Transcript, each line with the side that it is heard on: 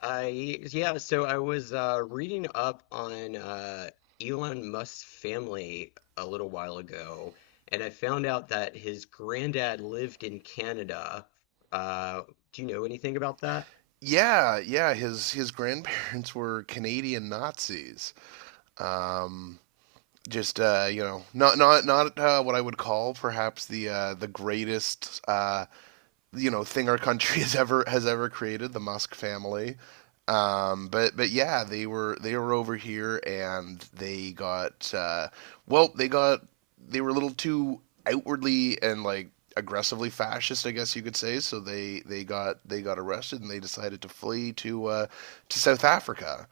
left: I Yeah, so I was reading up on Elon Musk's family a little while ago, and I found out that his granddad lived in Canada. Uh, do you know anything about that?
right: Yeah, yeah. His grandparents were Canadian Nazis. Um, just not what I would call perhaps the greatest thing our country has ever created, the Musk family. But yeah, they were over here and they got they got they were a little too outwardly and like aggressively fascist, I guess you could say. So they got arrested and they decided to flee to South Africa.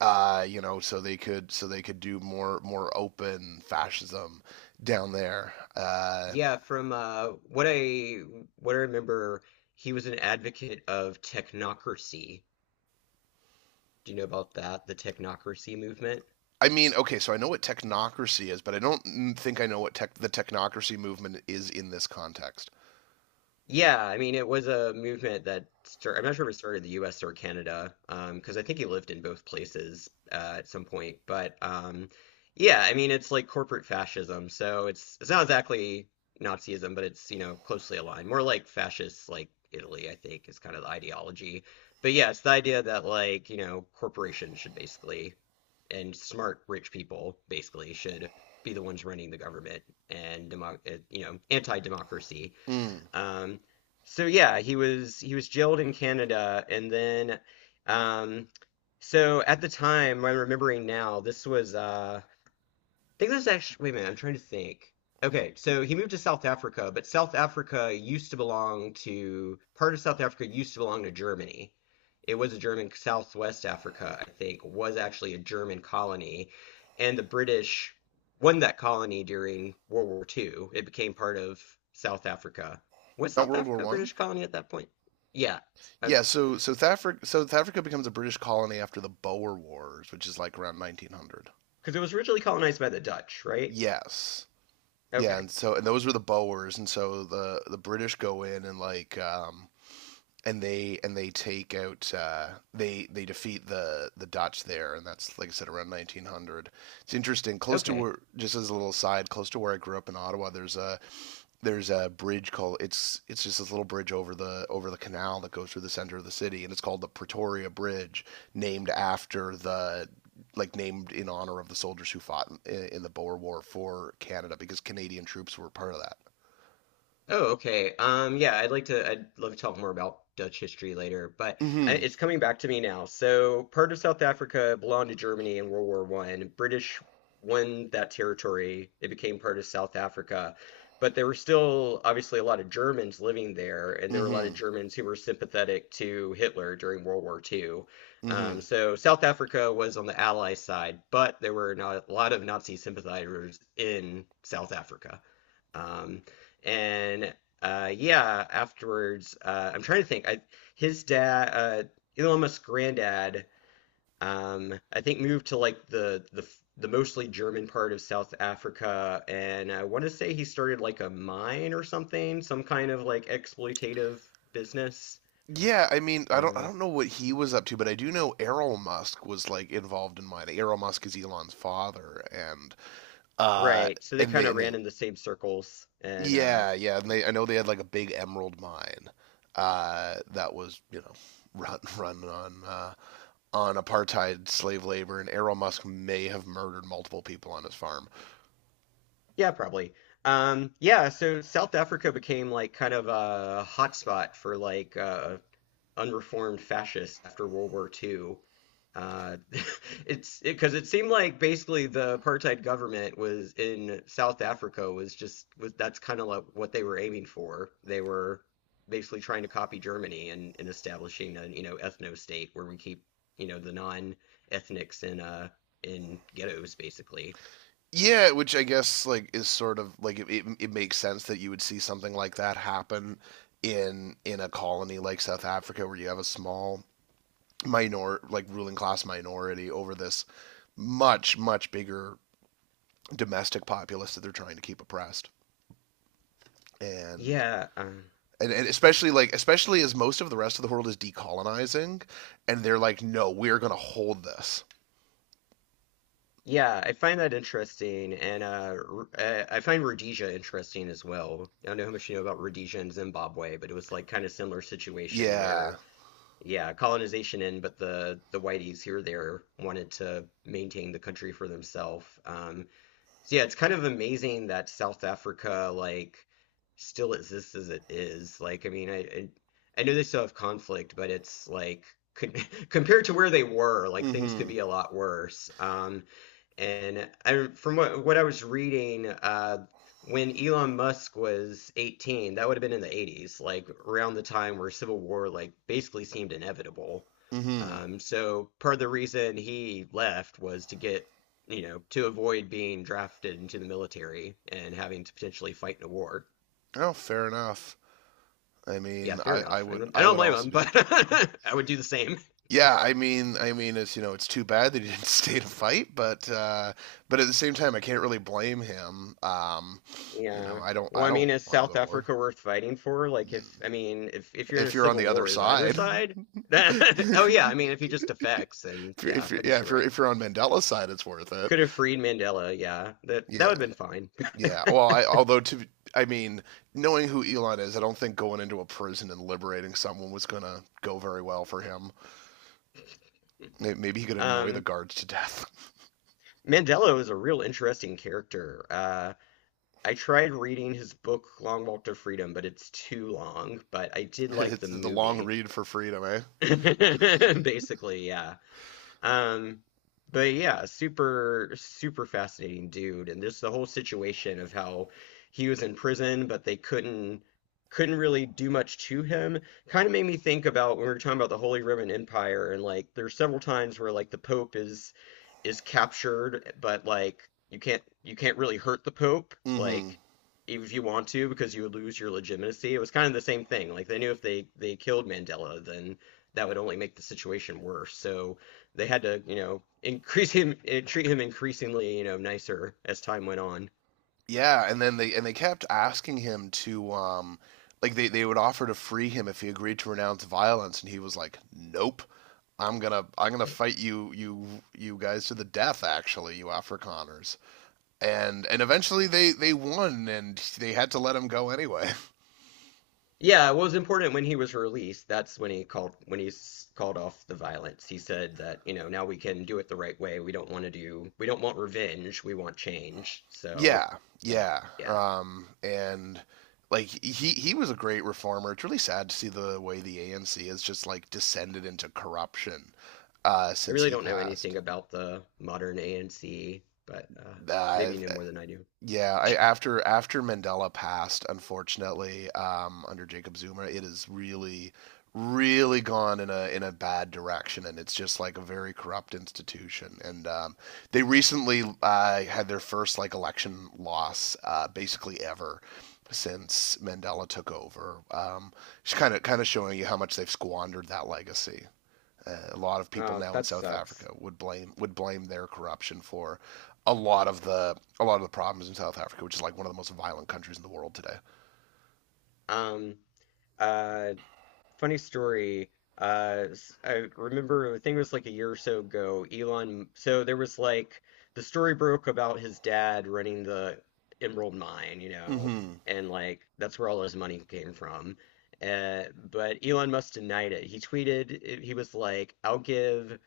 right: So they could do more open fascism down there.
left: Yeah, from what I remember, he was an advocate of technocracy. Do you know about that? The technocracy movement?
right: I mean, okay, so I know what technocracy is, but I don't think I know what the technocracy movement is in this context.
left: Yeah, I mean, it was a movement that started. I'm not sure if it started in the US or Canada, 'cause because I think he lived in both places at some point. But yeah, I mean, it's like corporate fascism. So it's not exactly Nazism, but it's, closely aligned. More like fascist, like Italy, I think, is kind of the ideology. But yeah, it's the idea that, corporations should basically, and smart, rich people basically should be the ones running the government and, demo anti-democracy.
right: Mm,
left: Um, so yeah, he was jailed in Canada, and then um, so at the time, what I'm remembering now, this was think there's actually, wait a minute, I'm trying to think. Okay, so he moved to South Africa, but South Africa used to belong to, part of South Africa used to belong to Germany. It was a German, Southwest Africa, I think, was actually a German colony. And the British won that colony during World War Two. It became part of South Africa. Was
right: not
left: South
right: World War
left: Africa a
right: One.
left: British colony at that point? Yeah, because
right: Yeah, so South Africa, so South Africa becomes a British colony after the Boer Wars, which is like around 1900.
left: it was originally colonized by the Dutch, right?
right: Yes, yeah,
left: Okay,
right: and so and those were the Boers, and so the British go in and and they take out. They defeat the Dutch there, and that's like I said around 1900. It's interesting. Close to
left: okay.
right: where, just as a little side, close to where I grew up in Ottawa, there's a bridge called it's just this little bridge over the canal that goes through the center of the city, and it's called the Pretoria Bridge, named after the like named in honor of the soldiers who fought in the Boer War for Canada because Canadian troops were part of that.
left: Oh, okay. Yeah, I'd love to talk more about Dutch history later, but
right: Mm-hmm.
left: it's coming back to me now. So, part of South Africa belonged to Germany in World War One. British won that territory. It became part of South Africa, but there were still obviously a lot of Germans living there, and there were a lot of
right: Mm-hmm.
left: Germans who were sympathetic to Hitler during World War Two.
right: Mm-hmm.
left: So, South Africa was on the Allied side, but there were not a lot of Nazi sympathizers in South Africa. Um, and yeah, afterwards, I'm trying to think. I his dad, Elon Musk's granddad, I think moved to like the mostly German part of South Africa, and I want to say he started like a mine or something, some kind of like exploitative business.
right: Yeah, I mean, I don't I
left: Uh,
right: don't know what he was up to, but I do know Errol Musk was like involved in mine. Errol Musk is Elon's father, uh,
left: right. So they kind of
right: and
left: ran
right: they
left: in the same circles, and
right: yeah, yeah, and they I know they had like a big emerald mine, that was you know run on apartheid slave labor, and Errol Musk may have murdered multiple people on his farm.
left: yeah, probably. Yeah, so South Africa became like kind of a hotspot for like unreformed fascists after World War Two. Uh, it's because it seemed like basically the apartheid government was in South Africa, was just was, that's kind of like what they were aiming for. They were basically trying to copy Germany and establishing an ethno state where we keep the non-ethnics in ghettos basically.
right: Yeah, which I guess like is sort of like it makes sense that you would see something like that happen in a colony like South Africa where you have a small minor like ruling class minority over this much bigger domestic populace that they're trying to keep oppressed. And
left: Yeah, um,
right: and especially especially as most of the rest of the world is decolonizing and they're like no, we're going to hold this.
left: Yeah, I find that interesting, and I find Rhodesia interesting as well. I don't know how much you know about Rhodesia and Zimbabwe, but it was like kind of similar situation
right: Yeah.
left: where, yeah, colonization in, but the whiteys here or there wanted to maintain the country for themselves. So yeah, it's kind of amazing that South Africa like still exists as it is. Like, I mean, I know they still have conflict, but it's like. con- Compared to where they were, like things could
right: Mhm.
left: be a lot worse. And from what I was reading, when Elon Musk was 18, that would have been in the 80s, like around the time where civil war like basically seemed inevitable.
right: Mhm.
left: So part of the reason he left was to get, you know, to avoid being drafted into the military and having to potentially fight in a war.
right: Oh, fair enough. I
left: Yeah,
right: mean,
left: fair
right: I
left: enough.
right: would
left: And I
right: I
left: don't
right: would
left: blame
right: also
left: him,
right: do
left: but I would do the same.
right: yeah, I mean, it's you know, it's too bad that he didn't stay to fight, but at the same time, I can't really blame him. You know,
left: Yeah. Well,
right: I
left: I
right: don't
left: mean, is
right: want to go
left: South
right: to war.
left: Africa worth fighting for? Like, if
right: Mm.
left: I mean, if you're in a
right: If you're on
left: civil
right: the other
left: war, is either
right: side,
left: side? Oh
right: if
left: yeah, I mean, if he just defects, then
right: if
left: yeah,
right: you're,
left: I
right: yeah,
left: guess you're right.
right: if you're on Mandela's side, it's worth it.
left: Could have freed Mandela. Yeah, that
right: Yeah,
left: would have been fine.
right: yeah. Well, I although I mean, knowing who Elon is, I don't think going into a prison and liberating someone was gonna go very well for him. Maybe he could annoy the
left: Um,
right: guards to death.
left: Mandela was a real interesting character. I tried reading his book Long Walk to Freedom, but it's too long. But I did like
right: it's
left: the
right: the long
left: movie.
right: read for freedom, eh?
left: Basically, yeah. Um, but yeah, super, super fascinating dude, and just the whole situation of how he was in prison, but they couldn't really do much to him. Kind of made me think about when we were talking about the Holy Roman Empire, and like there's several times where like the Pope is captured, but like you can't really hurt the Pope,
right: Mm-hmm.
left: like if you want to, because you would lose your legitimacy. It was kind of the same thing. Like they knew if they killed Mandela, then that would only make the situation worse. So they had to, increase him, eh, treat him increasingly, nicer as time went on.
right: Yeah, and then they kept asking him to they would offer to free him if he agreed to renounce violence and he was like, nope. I'm gonna fight you guys to the death actually, you Afrikaners. And eventually they won and they had to let him go anyway.
left: Yeah, it was important when he was released. That's when he called when he called off the violence. He said that, now we can do it the right way. We don't want to do, we don't want revenge. We want change. So
right: yeah,
left: that,
right: yeah.
left: yeah.
right: Um, and like he was a great reformer. It's really sad to see the way the ANC has just like descended into corruption
left: I
right: since
left: really
right: he
left: don't know anything
right: passed.
left: about the modern ANC, but maybe
right: Uh,
left: you know more than I do.
right: Yeah, I, after Mandela passed, unfortunately, under Jacob Zuma, it has really gone in a bad direction, and it's just like a very corrupt institution. And they recently had their first like election loss, basically ever since Mandela took over. Just kind of showing you how much they've squandered that legacy. A lot of people now in
left: That
right: South Africa
left: sucks.
right: would blame their corruption for a lot of the problems in South Africa, which is like one of the most violent countries in the world today.
left: Um uh Funny story. I remember, I think it was like a year or so ago, Elon. So there was like the story broke about his dad running the Emerald Mine,
right: Mm-hmm.
left: and like that's where all his money came from. But Elon Musk denied it. He tweeted, he was like, I'll give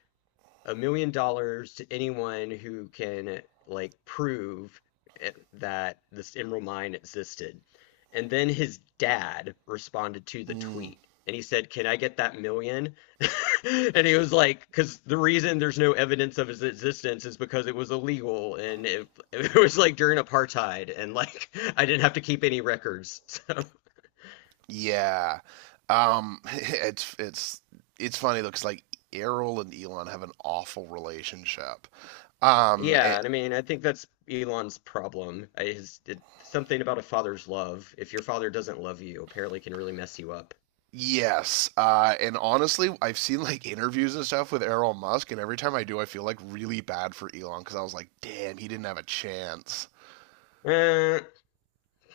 left: $1 million to anyone who can like prove that this emerald mine existed. And then his dad responded to the
right: Mm,
left: tweet and he said, "Can I get that million?" And he was like, because the reason there's no evidence of his existence is because it was illegal and it was like during apartheid and like I didn't have to keep any records. So
right: yeah. Um, it's it's it's funny though, because like Errol and Elon have an awful relationship. Um,
left: yeah,
right: it,
left: and I mean, I think that's Elon's problem. His something about a father's love. If your father doesn't love you, apparently can really mess you up.
right: yes. And honestly, I've seen like interviews and stuff with Errol Musk, and every time I do, I feel like really bad for Elon because I was like, damn, he didn't have a chance.
left: Uh,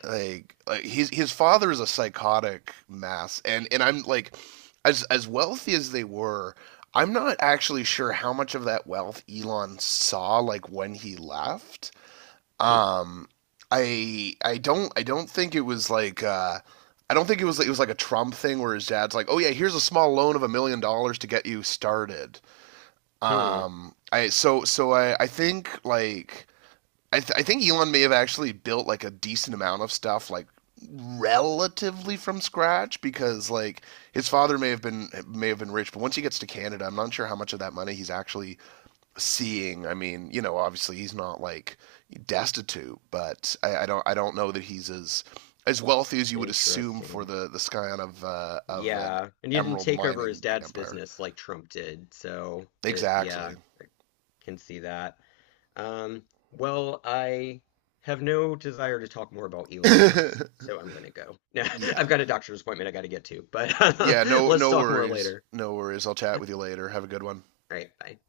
right: Like his father is a psychotic mass, and I'm like as wealthy as they were, I'm not actually sure how much of that wealth Elon saw like when he left.
left: hmm,
right: um I don't think it was like I don't think it was like a Trump thing where his dad's like, "Oh yeah, here's a small loan of $1 million to get you started."
left: hmm,
right: I so so I think like I think Elon may have actually built like a decent amount of stuff like relatively from scratch because like his father may have been rich, but once he gets to Canada, I'm not sure how much of that money he's actually seeing. I mean, you know, obviously he's not like destitute, I don't know that he's as wealthy as you would assume for
left: interesting.
right: the scion of an
left: Yeah, and he didn't
right: emerald
left: take over his
right: mining
left: dad's
right: empire.
left: business like Trump did, so
right: Exactly.
left: yeah, I can see that. Um, well, I have no desire to talk more about Elon
right: yeah,
left: Musk, so I'm gonna go. I've got a doctor's appointment I gotta get to, but
right: yeah, no,
left: let's
right: no
left: talk more
right: worries,
left: later.
right: no worries, I'll chat with you later, have a good one.
left: All right, bye.